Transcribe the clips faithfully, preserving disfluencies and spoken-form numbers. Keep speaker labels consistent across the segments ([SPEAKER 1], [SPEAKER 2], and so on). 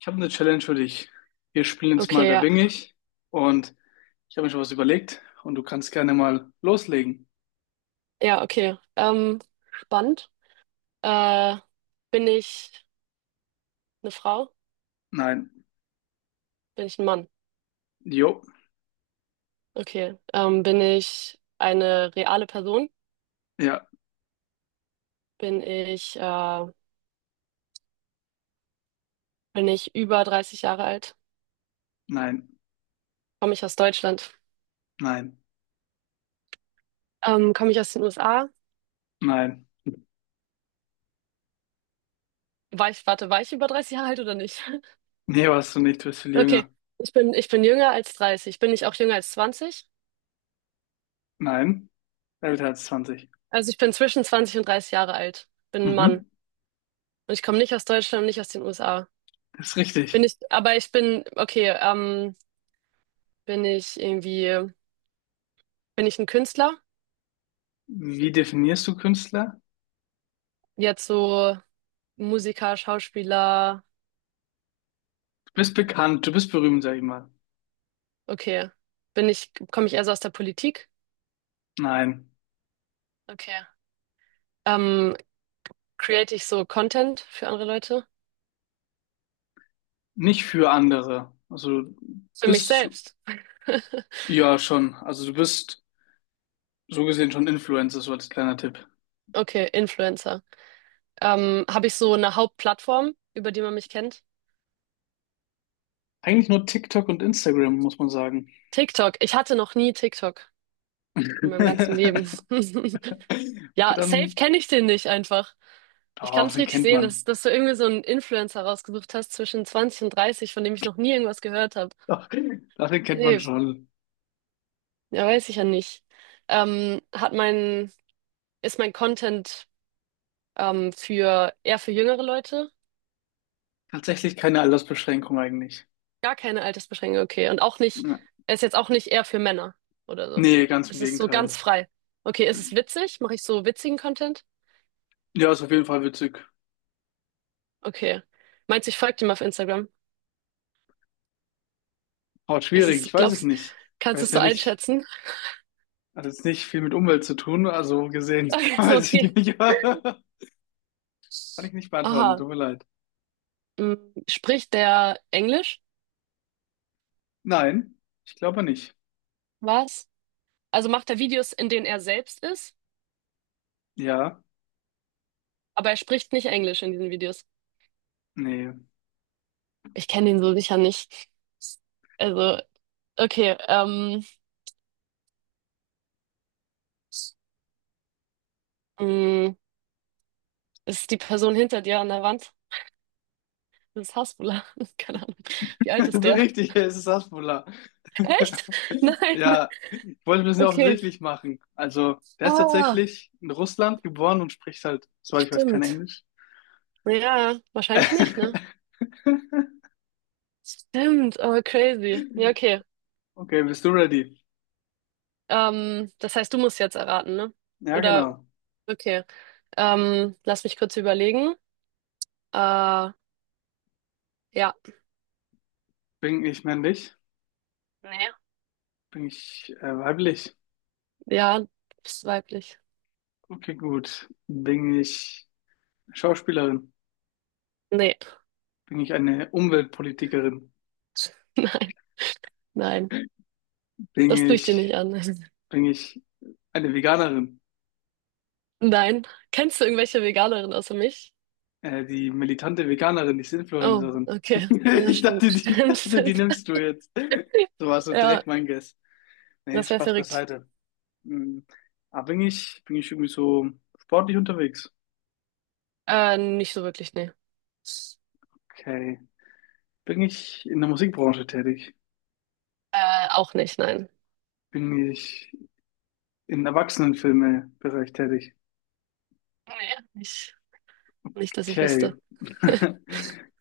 [SPEAKER 1] Ich habe eine Challenge für dich. Wir spielen jetzt mal
[SPEAKER 2] Okay,
[SPEAKER 1] "Wer
[SPEAKER 2] ja.
[SPEAKER 1] bin ich?" Und ich habe mir schon was überlegt und du kannst gerne mal loslegen.
[SPEAKER 2] Ja, okay. Ähm, spannend. Äh, bin ich eine Frau?
[SPEAKER 1] Nein.
[SPEAKER 2] Bin ich ein Mann?
[SPEAKER 1] Jo.
[SPEAKER 2] Okay. Ähm, bin ich eine reale Person?
[SPEAKER 1] Ja.
[SPEAKER 2] Bin ich, äh, bin ich über dreißig Jahre alt?
[SPEAKER 1] Nein.
[SPEAKER 2] Komme ich aus Deutschland?
[SPEAKER 1] Nein.
[SPEAKER 2] Ähm, komme ich aus den U S A?
[SPEAKER 1] Nein.
[SPEAKER 2] War ich, warte, war ich über dreißig Jahre alt oder nicht?
[SPEAKER 1] Nee, warst du nicht. Du bist viel
[SPEAKER 2] Okay.
[SPEAKER 1] jünger.
[SPEAKER 2] Ich bin, ich bin jünger als dreißig. Bin ich auch jünger als zwanzig?
[SPEAKER 1] Nein. Älter als zwanzig.
[SPEAKER 2] Also ich bin zwischen zwanzig und dreißig Jahre alt. Bin ein Mann.
[SPEAKER 1] Mhm.
[SPEAKER 2] Und ich komme nicht aus Deutschland und nicht aus den U S A.
[SPEAKER 1] Das ist
[SPEAKER 2] Bin
[SPEAKER 1] richtig.
[SPEAKER 2] ich, aber ich bin, okay, ähm, bin ich irgendwie, bin ich ein Künstler?
[SPEAKER 1] Wie definierst du Künstler?
[SPEAKER 2] Jetzt so Musiker, Schauspieler,
[SPEAKER 1] Du bist bekannt. Du bist berühmt, sag ich mal.
[SPEAKER 2] okay. Bin ich, komme ich eher so aus der Politik?
[SPEAKER 1] Nein.
[SPEAKER 2] Okay. Ähm, create ich so Content für andere Leute?
[SPEAKER 1] Nicht für andere. Also, du
[SPEAKER 2] Für mich
[SPEAKER 1] bist,
[SPEAKER 2] selbst.
[SPEAKER 1] ja, schon. Also, du bist so gesehen schon Influencer, so als kleiner Tipp.
[SPEAKER 2] Okay, Influencer. Ähm, habe ich so eine Hauptplattform, über die man mich kennt?
[SPEAKER 1] Eigentlich nur TikTok und Instagram, muss man sagen.
[SPEAKER 2] TikTok. Ich hatte noch nie TikTok in meinem ganzen Leben.
[SPEAKER 1] Okay,
[SPEAKER 2] Ja, safe
[SPEAKER 1] dann.
[SPEAKER 2] kenne ich den nicht einfach. Ich kann
[SPEAKER 1] Oh,
[SPEAKER 2] es
[SPEAKER 1] den
[SPEAKER 2] richtig
[SPEAKER 1] kennt
[SPEAKER 2] sehen, dass,
[SPEAKER 1] man.
[SPEAKER 2] dass du irgendwie so einen Influencer rausgesucht hast zwischen zwanzig und dreißig, von dem ich noch nie irgendwas gehört habe.
[SPEAKER 1] Doch, doch, den kennt man
[SPEAKER 2] Nee,
[SPEAKER 1] schon.
[SPEAKER 2] ja, weiß ich ja nicht. Ähm, hat mein, ist mein Content ähm, für eher für jüngere Leute?
[SPEAKER 1] Tatsächlich keine Altersbeschränkung eigentlich.
[SPEAKER 2] Gar keine Altersbeschränkung, okay. Und auch nicht,
[SPEAKER 1] Ja.
[SPEAKER 2] er ist jetzt auch nicht eher für Männer oder so.
[SPEAKER 1] Nee, ganz im
[SPEAKER 2] Es ist so ganz
[SPEAKER 1] Gegenteil.
[SPEAKER 2] frei. Okay, ist es witzig? Mache ich so witzigen Content?
[SPEAKER 1] Ja, ist auf jeden Fall witzig.
[SPEAKER 2] Okay. Meinst du, ich folge dem auf Instagram?
[SPEAKER 1] Oh,
[SPEAKER 2] Ist
[SPEAKER 1] schwierig,
[SPEAKER 2] es,
[SPEAKER 1] ich weiß es
[SPEAKER 2] glaubst,
[SPEAKER 1] nicht. Ich
[SPEAKER 2] kannst du
[SPEAKER 1] weiß
[SPEAKER 2] es so
[SPEAKER 1] ja nicht.
[SPEAKER 2] einschätzen?
[SPEAKER 1] Hat jetzt nicht viel mit Umwelt zu tun, also gesehen, weiß ich
[SPEAKER 2] okay.
[SPEAKER 1] nicht. Kann ich nicht beantworten,
[SPEAKER 2] Aha.
[SPEAKER 1] tut mir leid.
[SPEAKER 2] Mm, Spricht der Englisch?
[SPEAKER 1] Nein, ich glaube nicht.
[SPEAKER 2] Was? Also macht er Videos, in denen er selbst ist,
[SPEAKER 1] Ja,
[SPEAKER 2] aber er spricht nicht Englisch in diesen Videos.
[SPEAKER 1] nee.
[SPEAKER 2] Ich kenne ihn so sicher nicht. Also, okay, ähm, mm, ist die Person hinter dir an der Wand? Das ist Hasbula. Keine Ahnung. Wie alt
[SPEAKER 1] So
[SPEAKER 2] ist der?
[SPEAKER 1] richtig, es ist Hasbulla.
[SPEAKER 2] Echt? Nein.
[SPEAKER 1] Ja, ich wollte ein bisschen
[SPEAKER 2] Okay.
[SPEAKER 1] offensichtlich machen. Also, der ist
[SPEAKER 2] Ah,
[SPEAKER 1] tatsächlich in Russland geboren und spricht halt, soweit ich weiß, kein
[SPEAKER 2] stimmt.
[SPEAKER 1] Englisch.
[SPEAKER 2] Ja, wahrscheinlich nicht, ne? Stimmt, aber crazy. Ja, okay.
[SPEAKER 1] Okay, bist du ready?
[SPEAKER 2] Ähm, das heißt, du musst jetzt erraten, ne?
[SPEAKER 1] Ja,
[SPEAKER 2] Oder,
[SPEAKER 1] genau.
[SPEAKER 2] okay. Ähm, lass mich kurz überlegen. Äh, ja,
[SPEAKER 1] Bin ich männlich?
[SPEAKER 2] Nee.
[SPEAKER 1] Bin ich äh, weiblich?
[SPEAKER 2] Ja, bist weiblich.
[SPEAKER 1] Okay, gut. Bin ich Schauspielerin?
[SPEAKER 2] Nee.
[SPEAKER 1] Bin ich eine Umweltpolitikerin?
[SPEAKER 2] Nein, nein.
[SPEAKER 1] Bin
[SPEAKER 2] Das tue ich dir
[SPEAKER 1] ich,
[SPEAKER 2] nicht an.
[SPEAKER 1] bin ich eine Veganerin?
[SPEAKER 2] Nein. Kennst du irgendwelche Veganerinnen außer mich?
[SPEAKER 1] Äh, die militante Veganerin, die
[SPEAKER 2] Oh,
[SPEAKER 1] Influencerin.
[SPEAKER 2] okay. Ja,
[SPEAKER 1] Ich
[SPEAKER 2] stimmt,
[SPEAKER 1] dachte, die, ich
[SPEAKER 2] stimmt,
[SPEAKER 1] dachte, die
[SPEAKER 2] stimmt.
[SPEAKER 1] nimmst du jetzt. So war so direkt
[SPEAKER 2] Ja,
[SPEAKER 1] mein Guess. Nee,
[SPEAKER 2] das wäre
[SPEAKER 1] Spaß
[SPEAKER 2] verrückt.
[SPEAKER 1] beiseite. Hm. Aber bin ich, bin ich irgendwie so sportlich unterwegs?
[SPEAKER 2] Äh, nicht so wirklich, nee.
[SPEAKER 1] Okay. Bin ich in der Musikbranche tätig?
[SPEAKER 2] Äh, auch nicht, nein.
[SPEAKER 1] Bin ich im Erwachsenenfilme-Bereich tätig?
[SPEAKER 2] Nee. Nicht, nicht, dass ich
[SPEAKER 1] Okay.
[SPEAKER 2] wüsste.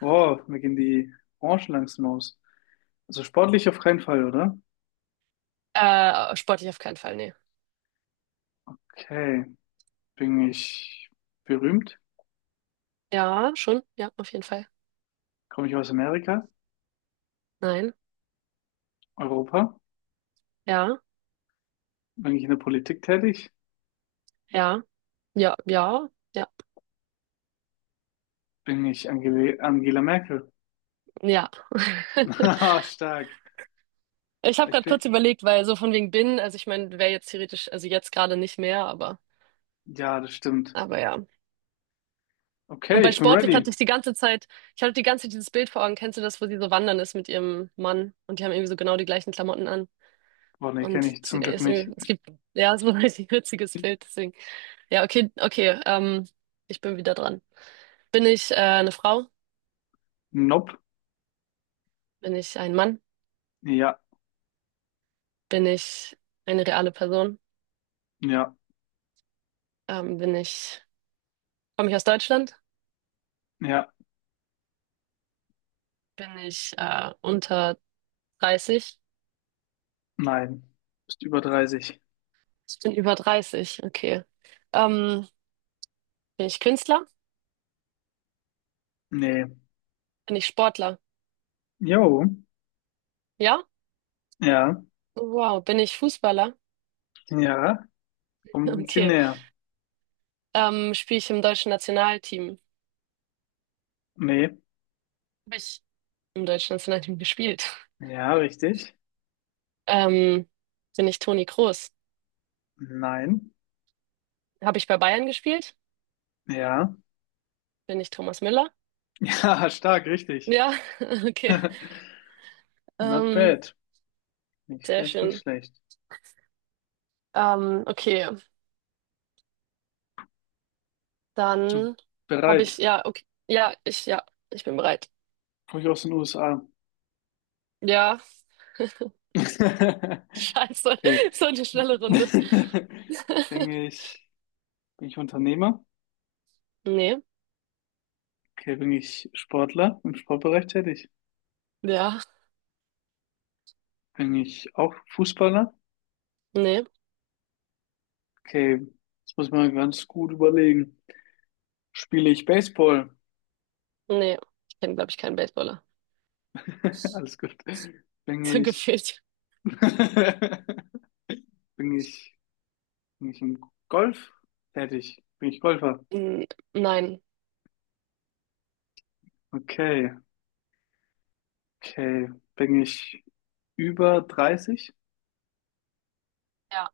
[SPEAKER 1] Boah, mir gehen die Branchen langsam aus. Also sportlich auf keinen Fall, oder?
[SPEAKER 2] Äh, sportlich auf keinen Fall, nee.
[SPEAKER 1] Okay. Bin ich berühmt?
[SPEAKER 2] Ja, schon, ja, auf jeden Fall.
[SPEAKER 1] Komme ich aus Amerika?
[SPEAKER 2] Nein,
[SPEAKER 1] Europa?
[SPEAKER 2] ja,
[SPEAKER 1] Bin ich in der Politik tätig?
[SPEAKER 2] ja, ja, ja, ja.
[SPEAKER 1] Bin ich Angele Angela Merkel?
[SPEAKER 2] Ja.
[SPEAKER 1] Ah, stark.
[SPEAKER 2] Ich habe
[SPEAKER 1] Ich
[SPEAKER 2] gerade kurz
[SPEAKER 1] bin,
[SPEAKER 2] überlegt, weil so von wegen bin, also ich meine, wäre jetzt theoretisch, also jetzt gerade nicht mehr, aber,
[SPEAKER 1] ja, das stimmt.
[SPEAKER 2] aber ja. Und
[SPEAKER 1] Okay,
[SPEAKER 2] bei
[SPEAKER 1] ich bin
[SPEAKER 2] sportlich
[SPEAKER 1] ready.
[SPEAKER 2] hatte ich die ganze Zeit, ich hatte die ganze Zeit dieses Bild vor Augen, kennst du das, wo sie so wandern ist mit ihrem Mann und die haben irgendwie so genau die gleichen Klamotten an.
[SPEAKER 1] Boah, nee, kenne
[SPEAKER 2] Und
[SPEAKER 1] ich
[SPEAKER 2] sie
[SPEAKER 1] zum Glück
[SPEAKER 2] ist
[SPEAKER 1] nicht.
[SPEAKER 2] irgendwie, es gibt, ja, so ein richtig witziges Bild, deswegen. Ja, okay, okay, ähm, ich bin wieder dran. Bin ich äh, eine Frau?
[SPEAKER 1] Nope.
[SPEAKER 2] Bin ich ein Mann?
[SPEAKER 1] Ja,
[SPEAKER 2] Bin ich eine reale Person?
[SPEAKER 1] ja,
[SPEAKER 2] Ähm, bin ich, komme ich aus Deutschland?
[SPEAKER 1] ja,
[SPEAKER 2] Bin ich äh, unter dreißig?
[SPEAKER 1] nein. Bist über dreißig.
[SPEAKER 2] Ich bin über dreißig, okay. Ähm, bin ich Künstler?
[SPEAKER 1] Nee.
[SPEAKER 2] Bin ich Sportler?
[SPEAKER 1] Jo.
[SPEAKER 2] Ja?
[SPEAKER 1] Ja,
[SPEAKER 2] Wow, bin ich Fußballer?
[SPEAKER 1] ja. Kommt ein Ziel
[SPEAKER 2] Okay.
[SPEAKER 1] näher.
[SPEAKER 2] Ähm, spiele ich im deutschen Nationalteam?
[SPEAKER 1] Nee.
[SPEAKER 2] Habe ich im deutschen Nationalteam gespielt?
[SPEAKER 1] Ja, richtig.
[SPEAKER 2] Ähm, bin ich Toni Kroos?
[SPEAKER 1] Nein.
[SPEAKER 2] Habe ich bei Bayern gespielt?
[SPEAKER 1] Ja.
[SPEAKER 2] Bin ich Thomas Müller?
[SPEAKER 1] Ja, stark, richtig.
[SPEAKER 2] Ja, okay.
[SPEAKER 1] Not
[SPEAKER 2] Ähm,
[SPEAKER 1] bad. Nicht
[SPEAKER 2] sehr
[SPEAKER 1] schlecht, nicht
[SPEAKER 2] schön.
[SPEAKER 1] schlecht.
[SPEAKER 2] Ähm, okay,
[SPEAKER 1] Du
[SPEAKER 2] dann habe ich,
[SPEAKER 1] bereit?
[SPEAKER 2] ja, okay. Ja, ich, ja, ich bin bereit.
[SPEAKER 1] Komm ich aus den U S A.
[SPEAKER 2] Ja, scheiße,
[SPEAKER 1] Okay.
[SPEAKER 2] so eine schnelle Runde.
[SPEAKER 1] Bin ich, bin ich Unternehmer?
[SPEAKER 2] Nee,
[SPEAKER 1] Okay, bin ich Sportler im Sportbereich tätig?
[SPEAKER 2] ja,
[SPEAKER 1] Eigentlich auch Fußballer?
[SPEAKER 2] nee,
[SPEAKER 1] Okay, das muss man ganz gut überlegen. Spiele ich Baseball?
[SPEAKER 2] nee. Ich kenne, glaube ich, keinen Baseballer.
[SPEAKER 1] Alles gut. Bin
[SPEAKER 2] So
[SPEAKER 1] ich,
[SPEAKER 2] gefühlt.
[SPEAKER 1] bin ich, bin ich im Golf tätig? Bin ich Golfer?
[SPEAKER 2] N- Nein.
[SPEAKER 1] Okay, okay. Bin ich über dreißig?
[SPEAKER 2] Ja.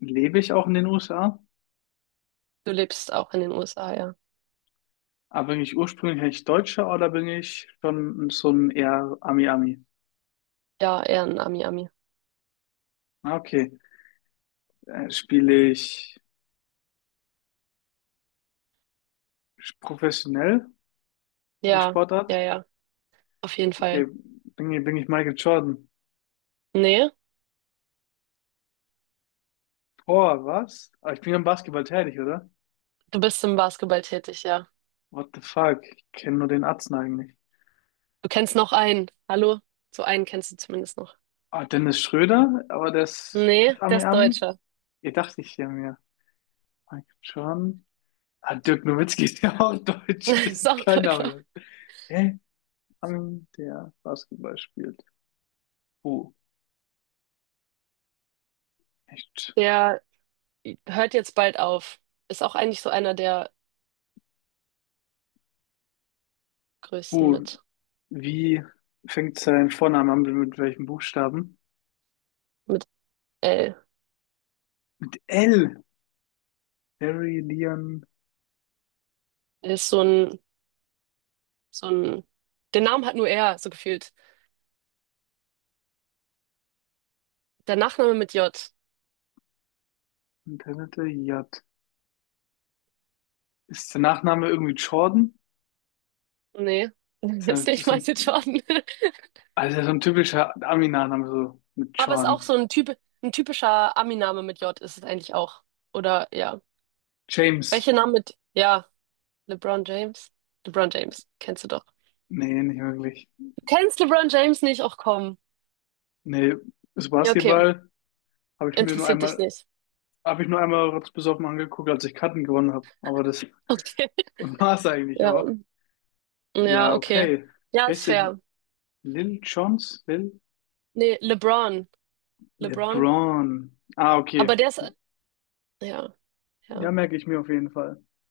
[SPEAKER 1] Lebe ich auch in den U S A?
[SPEAKER 2] Du lebst auch in den U S A, ja.
[SPEAKER 1] Aber bin ich ursprünglich eigentlich Deutscher oder bin ich schon so ein eher Ami-Ami?
[SPEAKER 2] Ja, eher ein Ami-Ami.
[SPEAKER 1] Ah, okay. Äh, spiele ich professionell die
[SPEAKER 2] Ja, ja,
[SPEAKER 1] Sportart?
[SPEAKER 2] ja. Auf jeden
[SPEAKER 1] Okay,
[SPEAKER 2] Fall.
[SPEAKER 1] bin ich, bin ich Michael Jordan?
[SPEAKER 2] Nee,
[SPEAKER 1] Boah, was? Aber ich bin am Basketball tätig, oder?
[SPEAKER 2] du bist im Basketball tätig, ja.
[SPEAKER 1] What the fuck? Ich kenne nur den Atzen eigentlich.
[SPEAKER 2] Du kennst noch einen. Hallo? So einen kennst du zumindest noch.
[SPEAKER 1] Ah, Dennis Schröder? Aber das, ist
[SPEAKER 2] Nee,
[SPEAKER 1] das
[SPEAKER 2] der
[SPEAKER 1] Ami
[SPEAKER 2] ist
[SPEAKER 1] Ami?
[SPEAKER 2] Deutscher.
[SPEAKER 1] Ihr dachte ich ja mir. Michael Jordan? Ah, Dirk Nowitzki ist ja auch Deutsch. Das
[SPEAKER 2] Ist
[SPEAKER 1] ist
[SPEAKER 2] auch
[SPEAKER 1] kein
[SPEAKER 2] Deutscher.
[SPEAKER 1] Name. Hä? Ami, der Basketball spielt. Oh, echt.
[SPEAKER 2] Der hört jetzt bald auf. Ist auch eigentlich so einer der größten
[SPEAKER 1] Oh,
[SPEAKER 2] mit,
[SPEAKER 1] wie fängt sein Vorname an? Mit welchem Buchstaben?
[SPEAKER 2] mit L.
[SPEAKER 1] Mit L. Harry, Leon,
[SPEAKER 2] Er ist so ein, so ein, den Namen hat nur er, so gefühlt. Der Nachname mit J.
[SPEAKER 1] Internet, J. Ist der Nachname irgendwie Jordan?
[SPEAKER 2] Nee,
[SPEAKER 1] Ist ja
[SPEAKER 2] ist nicht
[SPEAKER 1] so ein,
[SPEAKER 2] Michael Jordan.
[SPEAKER 1] also ja so ein typischer Ami-Nachname, so mit
[SPEAKER 2] Aber ist auch
[SPEAKER 1] Jordan.
[SPEAKER 2] so ein Typ, ein typischer Ami-Name mit J ist es eigentlich auch. Oder ja.
[SPEAKER 1] James?
[SPEAKER 2] Welche Namen mit, ja, LeBron James. LeBron James, kennst du doch.
[SPEAKER 1] Nee, nicht wirklich.
[SPEAKER 2] Du kennst LeBron James nicht? Ach komm.
[SPEAKER 1] Nee, das
[SPEAKER 2] Ja, okay.
[SPEAKER 1] Basketball habe ich mir nur
[SPEAKER 2] Interessiert dich
[SPEAKER 1] einmal,
[SPEAKER 2] nicht.
[SPEAKER 1] habe ich nur einmal kurz besoffen angeguckt, als ich Karten gewonnen habe. Aber das
[SPEAKER 2] Okay.
[SPEAKER 1] war es eigentlich
[SPEAKER 2] Ja.
[SPEAKER 1] auch. Ja,
[SPEAKER 2] Ja, okay.
[SPEAKER 1] okay.
[SPEAKER 2] Ja,
[SPEAKER 1] Wie
[SPEAKER 2] ist
[SPEAKER 1] heißt der?
[SPEAKER 2] fair.
[SPEAKER 1] Lil Jones? Lil?
[SPEAKER 2] Nee, LeBron. LeBron.
[SPEAKER 1] LeBron. Ah, okay.
[SPEAKER 2] Aber der ist, ja,
[SPEAKER 1] Ja,
[SPEAKER 2] ja.
[SPEAKER 1] merke ich mir auf jeden Fall.